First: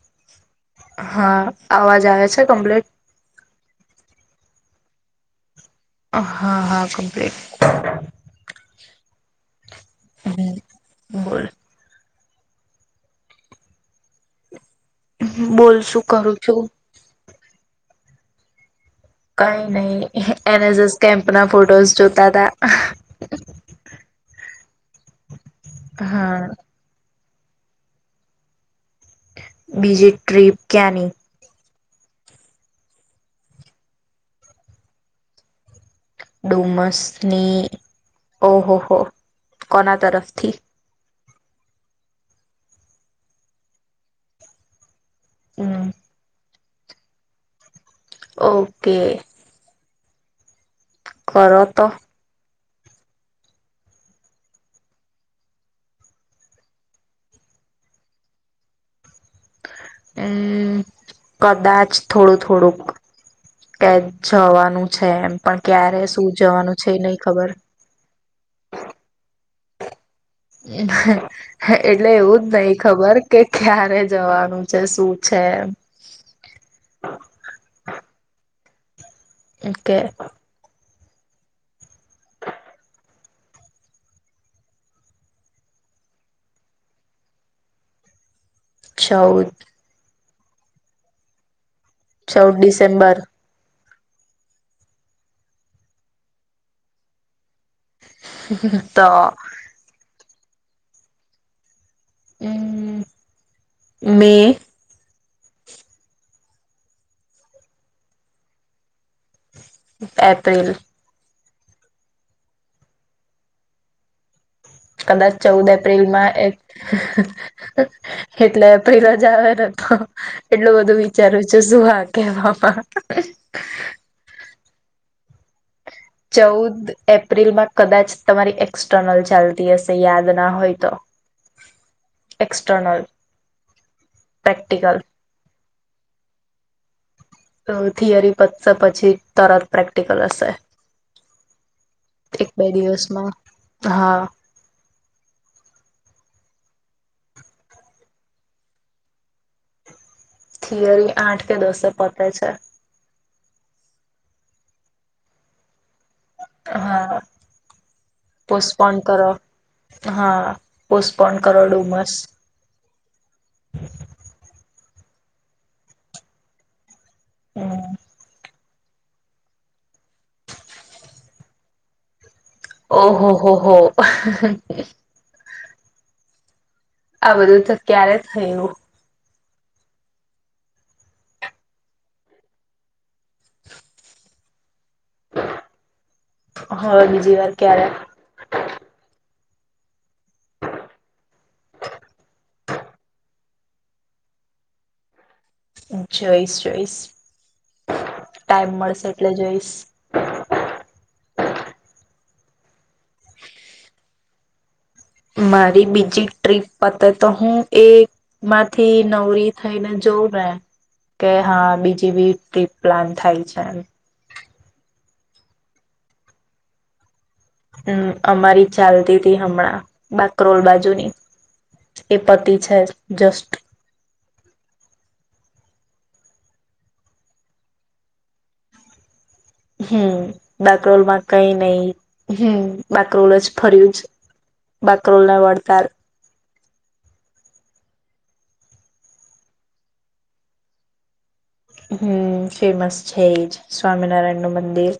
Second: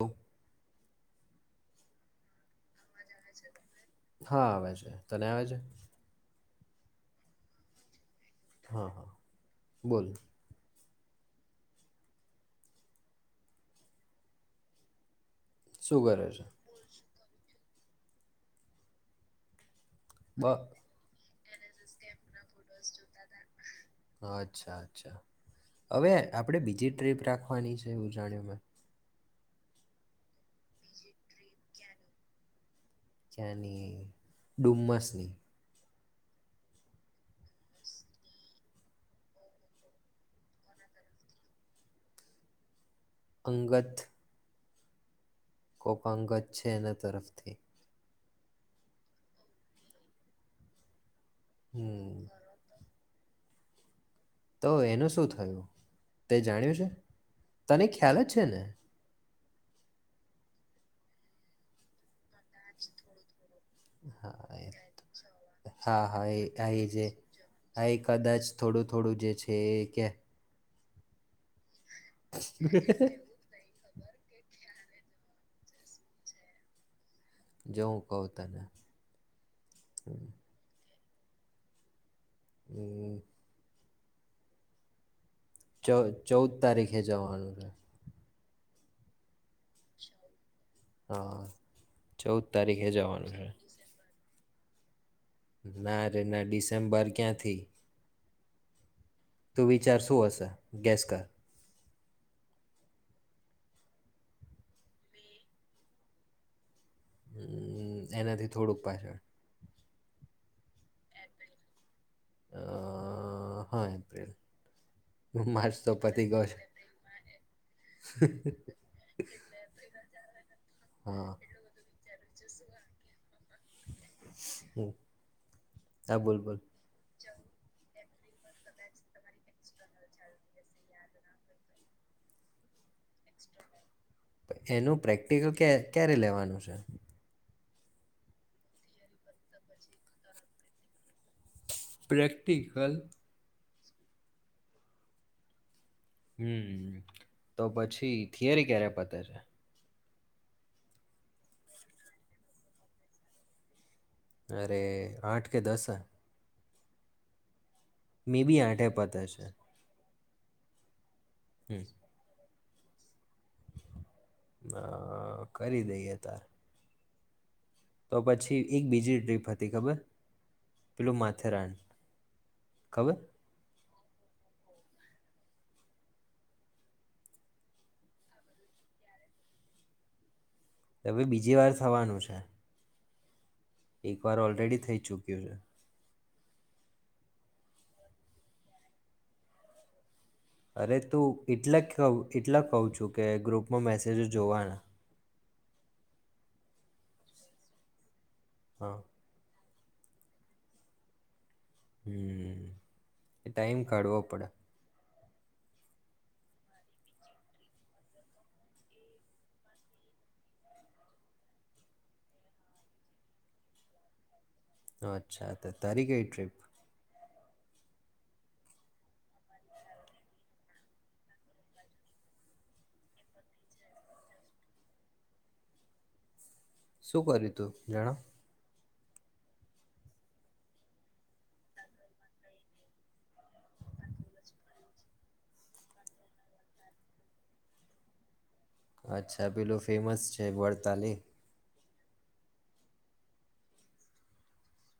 તો હા અવાજ આવે છે કમ્પ્લીટ? હા આવે છે તને આવે છે? હા હા કમ્પ્લીટ. હા હા બોલો. હમ બોલ. બોલ શું કરે કરું છે છું? કઈ નહી. બ એન એસ એસ કેમ્પ આપણા ફોટોસ જોતા તા. હ [unintelligible] અચ્છા. અચ્છા હવે હા આપણે બીજી ટ્રીપ રાખ હની છે ઉજણીમાં. બીજી ટ્રીપ ક્યાંની? બહુ મસ્ત ડુમસની ઓહો હો કોના તરફથી અંગત હમ અંગત પછી એના તરફથી ઓકે. કરો તો હમ તો એનું શું થયું? તે જાણ્યું છે? તને ખ્યાલ જ છે ને? હમ, કદાચ. થોડું થોડુંક કે હા એ- જવાનું છે એમ પણ ક્યારે હા શું હા એ આ જવાનું એ છે જે નહી ખબર ઠીક. હમ. એટલે એવું જ નહી ખબર કે ક્યારે જવાનું છે. શું છે એમ. જો હું કહું તને ઓકે. હમ. ચૌ ચૌદ તારીખે જવાનું છે ચૌદ [inaudible] ચૌદ તારીખે જવાનું છે. ના રે ના, ડિસેમ્બર ક્યાંથી? [inaudible] તું વિચાર શું હશે? ગેસ કર. અમ્મ, મે? અમ્મ, એનાથી થોડુંક પાછળ. એપ્રિલ? અહ હા એપ્રિલ. કદાચ ચૌદ માર્ચ તો પતી એપ્રિલમાં ગયો છે એટ, એટલે એપ્રિલ જ આવેને તો, એટલું બધું હા વિચારું છું શું [unintelligible] કે બાપા. [inaudible] બોલ ચૌદ એપ પ્રિલમાં કદાચ તમારી એક્સટર્નલ ચાલતી હશે યાદ ના હોય તો, એક્સટર્નલ પ્રેક્ટિકલ એનું પ્રેક્ટિકલ કે ક્યારે લેવાનું છે? અહ થિયરી પતશે પછી તરત પ્રેક્ટિકલ હશે. એક બે પ્રેક્ટિકલ દિવસમાં. હા હમ તો પછી થિયરી ક્યારે પતે છે થિયરી આઠ કે દસે પતે છે અરે આઠ કે દસ જ હા મે બી આઠે પોસ્ટપોન પતે કરો છે હા પો કોણ કરોડ હમ ડુમસ અ કરી દઈએ તાર હમ તો પછી એક બીજી ટ્રીપ હતી ખબર પેલું માથેરાન ખબર ઓહો હો હો [inaudible] આ બધું તો ક્યારે થયું હવે બીજી વાર થવાનું છે એક વાર ઓલરેડી થઈ ચુક્યું છે હવે બીજી વાર ક્યારે અરે તુ એટલે કહું એટલા કહું છું કે ગ્રુપમાં મેસેજો જોવાના જોઈશ જોઈસ ટાઈમ હા મળશે એટલે જોઈશ હમ એ ટાઈમ કાઢવો પડે મારી બીજી ટ્રીપ પતે તો હું એમાંથી નવરી થઈને જોઉં ને કે હા બીજી બી ટ્રીપ પ્લાન થાય છે એમ અચ્છા તારી કઈ ટ્રીપ હમ અમારી ચાલતી હતી હમણાં બાકરોલ બાજુની એ પતિ છે જસ્ટ શું કર્યું તું જણાવ હમ બાકરોલમાં કઈ નહી હમ બાકરોલ જ ફર્યું જ બાકરોલને વળતાર અચ્છા પેલું ફેમસ છે વરતાલી હમ ફેમસ છે એજ સ્વામિનારાયણનું મંદિર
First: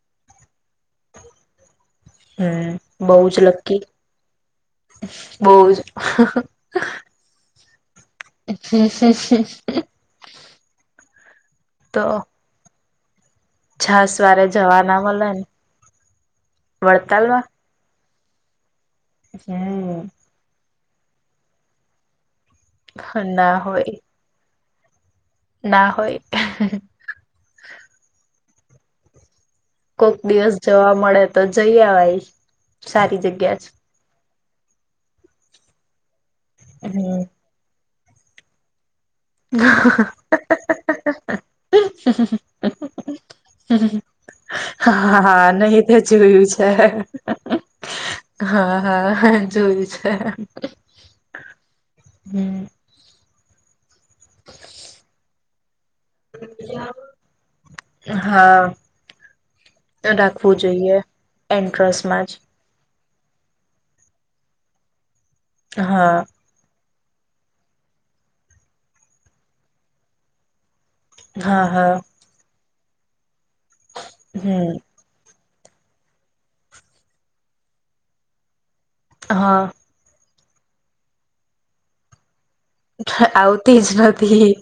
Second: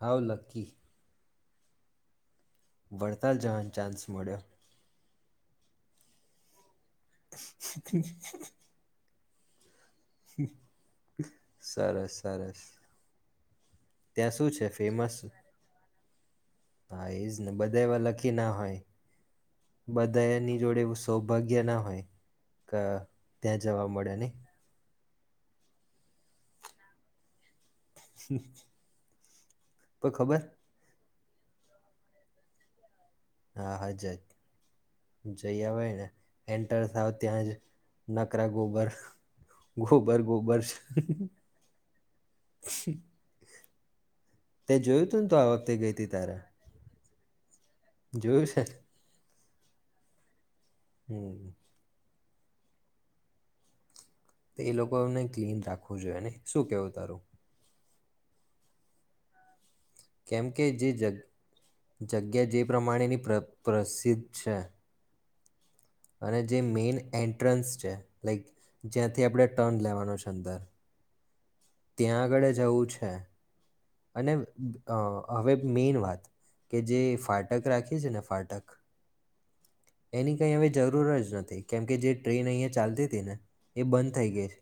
હાઉ લકી હમ બઉ જ વડતાલ જવાનો લક્કી ચાન્સ મળ્યો બહ જ [inaudible] [unintelligible] [inaudible] તો સરસ સરસ છાસ ત્યાં વારે શું છે જવાના ફેમસ મળે હા એજ વડતાલમાં ને બધા એવા લ ક્કીના હોય હમ બધા એની જોડે સૌભાગ્ય ના હોય ક ના ત્યાં જવા હોય મળે નહિં? ના હોય. [inaudible] પણ કોક ખબર દિવસ જવા મળે તો જઈ આવાય સારી જગ્યા જ. હા હા જઈ આવાય ને. એન્ટર થાવ હમ ત્યાં જ નકરા ગોબર ગોબર-ગોબર છે. તે [inaudible] જોયું હા, તું ને તો હા, આ વખતે નહીં ગઈ તે હતી તારે જોયું છે. જોયું [inaudible] છે હા, ને? હા. જોયું છે. હમ્મ. હમ્મ. એ લોકો ને ક્લીન રાખવું જોઈએ, નહીં? શું કેવું તારું? હા. કેમ રાખવું કે જે જોઈએ જગ એન્ટ્રસમાં જ. જગ્યા જે પ્રમાણેની પ્ર પ્રસિદ્ધ છે. હા અને જે મેન એન્ટ્રન્સ છે લાઈક જ્યાંથી આપણે ટર્ન લેવાનો છે અંદર હા હા ત્યાં આગળ જવું પૂ છે. અને હમ અ હવે મેન વાત કે જે ફાટક રાખી છે ને ફાટક હા. એની કંઈ હવે જરૂર જ નથી કેમ કે જે ટ્રેન અહીંયા ચાલતી હતી ને એ આવતી જ બંધ થઈ ગઈ નથી છે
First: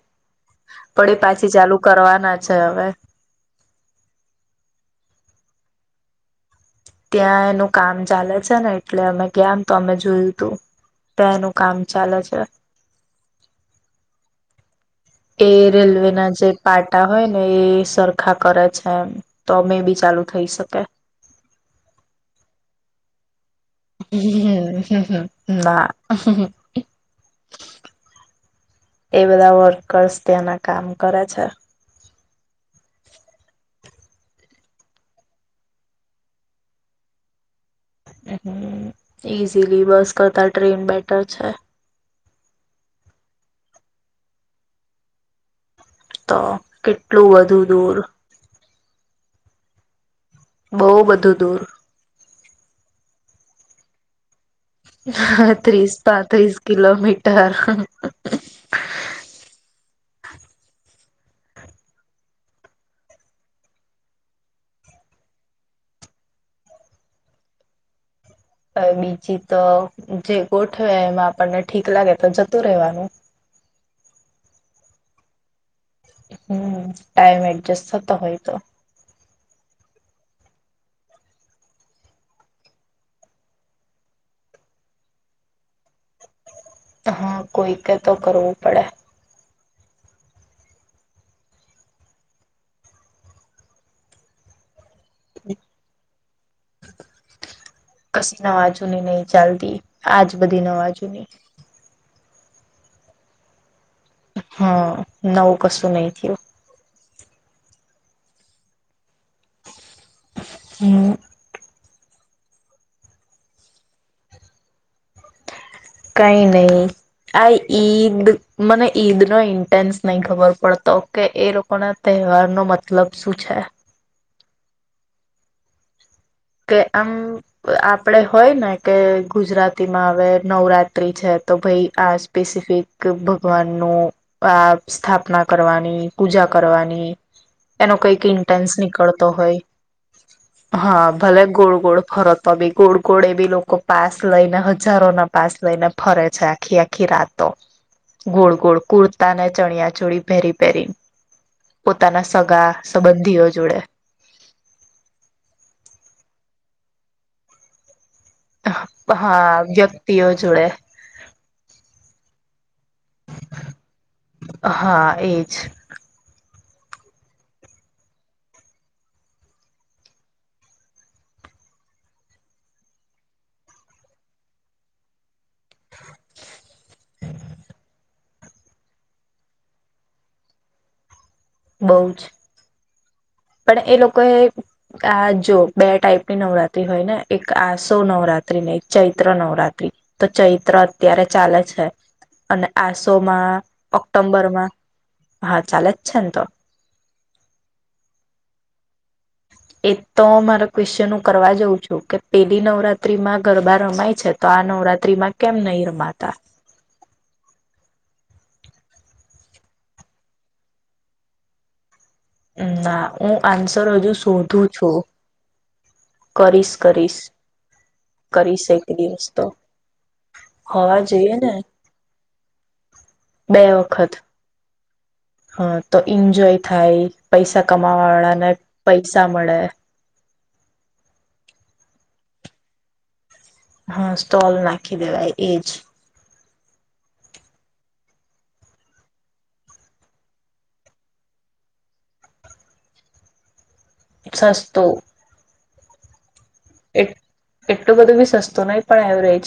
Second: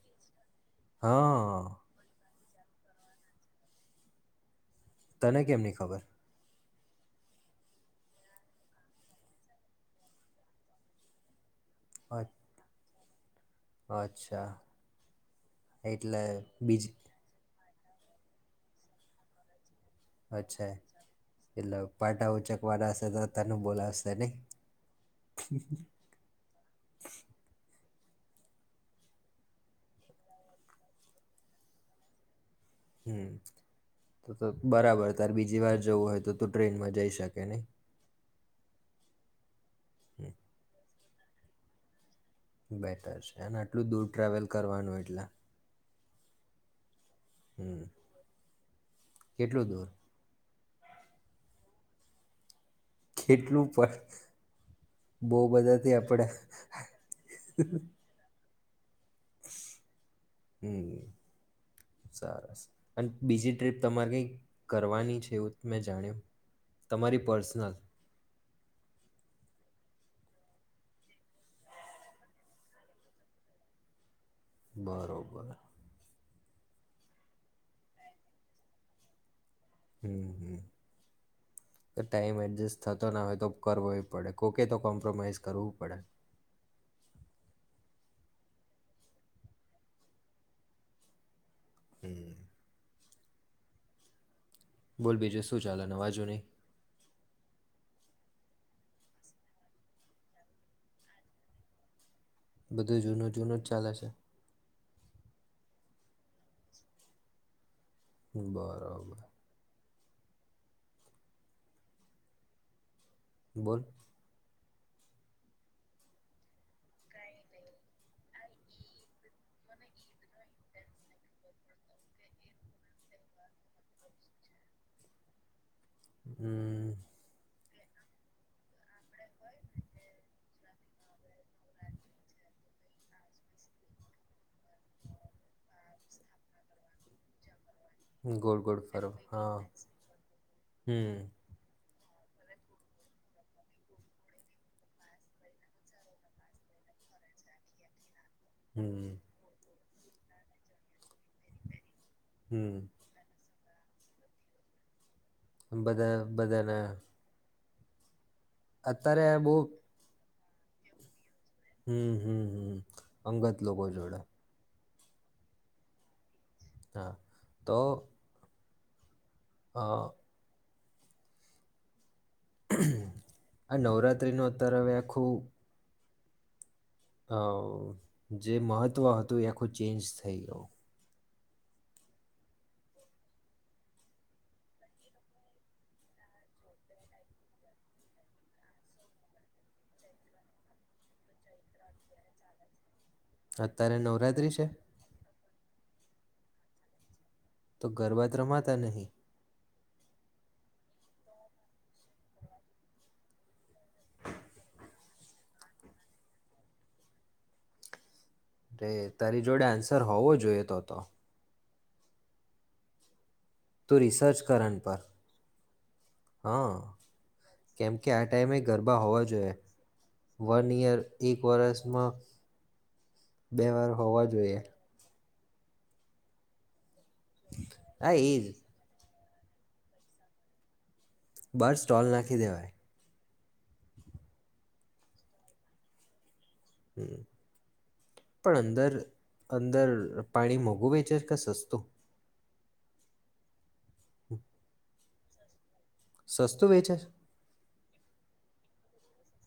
પણ એ પાછી હા ચાલુ કરવાના છે હવે તને કેમની ખબર ત્યાં એનું કામ ચાલે છે ને એટલે અમે ગયામ તો અમે જોયું તું ત્યાં એનું કામ ચાલે અ- છે. અચ્છા એ રેલવે એટલે ના જે બીજ પાટા હોય ને એ સરખા કરે છેમ તો અમે બી ચાલુ થઈ અચ્છા શકે એટલે પાટા ઉચક વાળા ત હ ના [unintelligible] એ બધા વર્કર્સ ત્યાંના કામ કરે છે હમ બરાબર તારે બીજી વાર જવું હોય તો તું ટ્રેનમાં જઈ શકે નય હ ઈઝીલી બસ નહી કરતા ટ્રેન બેઠ ્ટર છે બેટર છે અને આટલું દૂર ટ્રાવેલ કરવાનું એટલે તો કેટ એટલું વધુ દૂર કેટલોું દૂર [inaudible] બહુ બધું દૂર કેટલું પણ બહુ હ ત્રીસ બધાથી આપણે પાંત્રીસ કિલોમીટર હમ સરસ અને બીજી ટ્રીપ તમારે કઈ કરવાની છે એવું મેં જાણ્યું તમારી પર્સનલ હ બીજી તો જે ગોઠવે એમાં આપણને ઠીક લાગે તો જતું રહેેવાનું બરોબર [inaudible] હમ ટાઈમ એડજસ્ટ થ તો હોય તો હમ હમ ટાઈમ એડજસ્ટ થતો ના હોય તો કરવો પડે કોકે તો કોમ્પ્રોમાઈઝ કરવું પડે હા કોઈ કે તો કરવું પડે હમ [inaudible] બોલ બીજું શું ચાલે નવા જુની નવાજુની નહીિ ચાલતી આજ બધી નવાજુની બધું જૂનો જૂનો જ ચાલે છે હા નવું કશું નહી થયું બરાબર [inaudible] હમ બોલ કઈ નહી આ ઈદ મને ઈદ નો ઇન્ટેન્સ નહી ખબર પડતો કે એ લોકો ના તહેવાર નો મતલબ શું છે કે આમ હમ આપડે હોય ને કે ગુજરાતીમાં હવે નવરાત્ર્રી છે તો ભાઈ આ સ્પેસિફિક ભગવાનનુંું આ સ્થાપના કરવાની પૂજા કરવાની એનો કઈક ગોળ ઇન્ટેન્સ ગોળ ફરો નીકળતો હા હોય હા હમ ગોળ ગોળ ફરતો બી ગોળ ગોળ એ બી લોકો પાસ લઈને હજારો ના પાસ લઈને ફરે છે આખી આખી રાતો ગોળ ગોળ હમ કુર્તા ને ચણ્યા જોડી પહેરી પહેરી ન પોતાના સગા હમ સંબંધીઓ જોડે બદ બદન બહુ હા વ્યક્તિઓ જોયે હમમ હમમ હમમ અંગત લોકો જોડે હા એ જ હા તો હા આ નવરાત્રી નો અતર હવે આખું [inaudible] હવ જે મહત્વ હતું એ આખું ચેન્જ થઈ ગયું. બઉ જ પણ એ લોકો એ આ જો બે ટાઈપની નવરાત્રી હોય ને એક આસો નવરાત્રી ને એક ચૈત્ર નવરાત્રી તો ચૈત્ર અત્યારે ચાલે છે અને આસો સોમાં અત્યારે ઓક્ટોમ્બર નવરાત્રિ છે માં હા ચાલે જ છે ન તો. તો ગરબા ત રમાતા નહીં. એ જ તો મારો ક્વેશ્ચન હું કરવા જાઉં છું કે પેલી નવરાત્રીમાં ગરબા રમાય છે તો આ નવરાત્રીમાં કેમ નહી રમાતા. રે તારી જોડે આન્સર હોવો જોઈએ તો તો અમમ માં તો રિસર્ચ કર આન પર કરીશ હા કરીશ કેમ કે આ ટાઈમે કરીશ એક ગરબા હોવા દિવસ તો જોઈએ વન યર હોવા જોઈએ એક ને વરષમાં બે વાર હોવા જોઈએ. હા તો એન્જોય થાય. પૈસા કમાવા હા એ વાળા ને જ પૈ પૈસા મળે બાર સ્ટોલ નાખી દેવાય. હા સ્ટોલ નાખી દેવાય એજ હમમ પણ અંદર અંદર પાણી મોઘું વેચે ક સસ્તું સસ્તુ સસ્તુ વેચે છ. તું નહી પણ એવરેજ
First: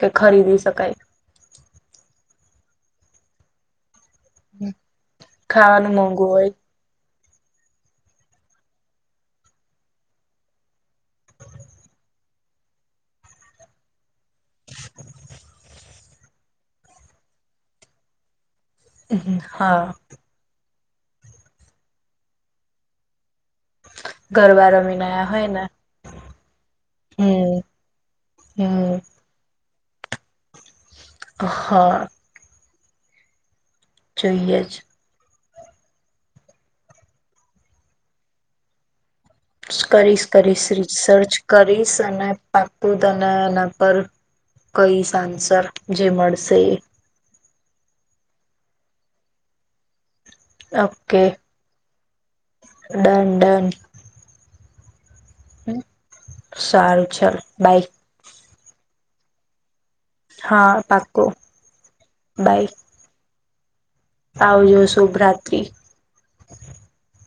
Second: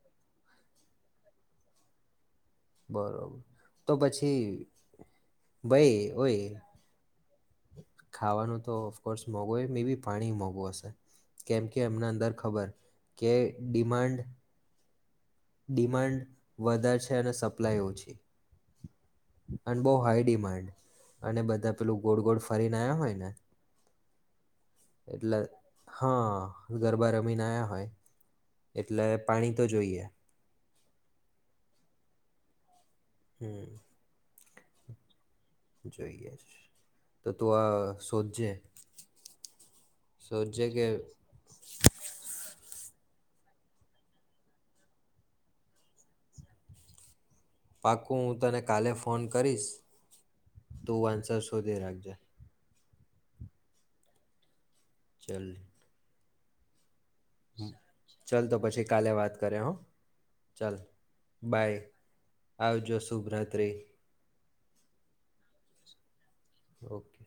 કે ખરીદી શકાય. બરોબર તો પછી ભઇ ખાવાનું મોંઘું હોય ઓય ખાવાનું તો ઓફકોર્સ મોંઘું હોય મે બી પાણી મોંઘું હશે કેમ કે એમના અંદર ખબર કે ડિમાન્ડ [inaudible] ડિમાન્ડ વધારે છે અને સપ્લાય ઓછી હમમ અને હા બહુ હાઈ ડિમાન્ડ અને બધા પેલું ગોળ ગોળ ફરી ને આયા હોય ને ગરબા રમીને આયા એટલે હોય ને હા ગરબા રમીને આયા હમ હોય એટલે હમ પાણી તો જોઈએ. હા અ હમમ જોઈએ છ. જોઈએ છ તો તું આ શોધજે કરીશ કરીશ શોધજે કે રીસર્ચ કરીશ અને પા હું તને એના પર કહીશ આન્સર જે મળશે એ પાક્કું હું તને કાલે ફોન કરીશ. તું ઓકે આન્સર શોધી રાખજે. Done done. ચલ. સારું. ચાલો બાય. ચાલ તો પછી કાલે વાત કરે હો. હા ચાલ પાક્કું બાય બાય આવજો શુભ્રત ત્ત્રી. આવજો શુભ રાત્રિ. ઓકે.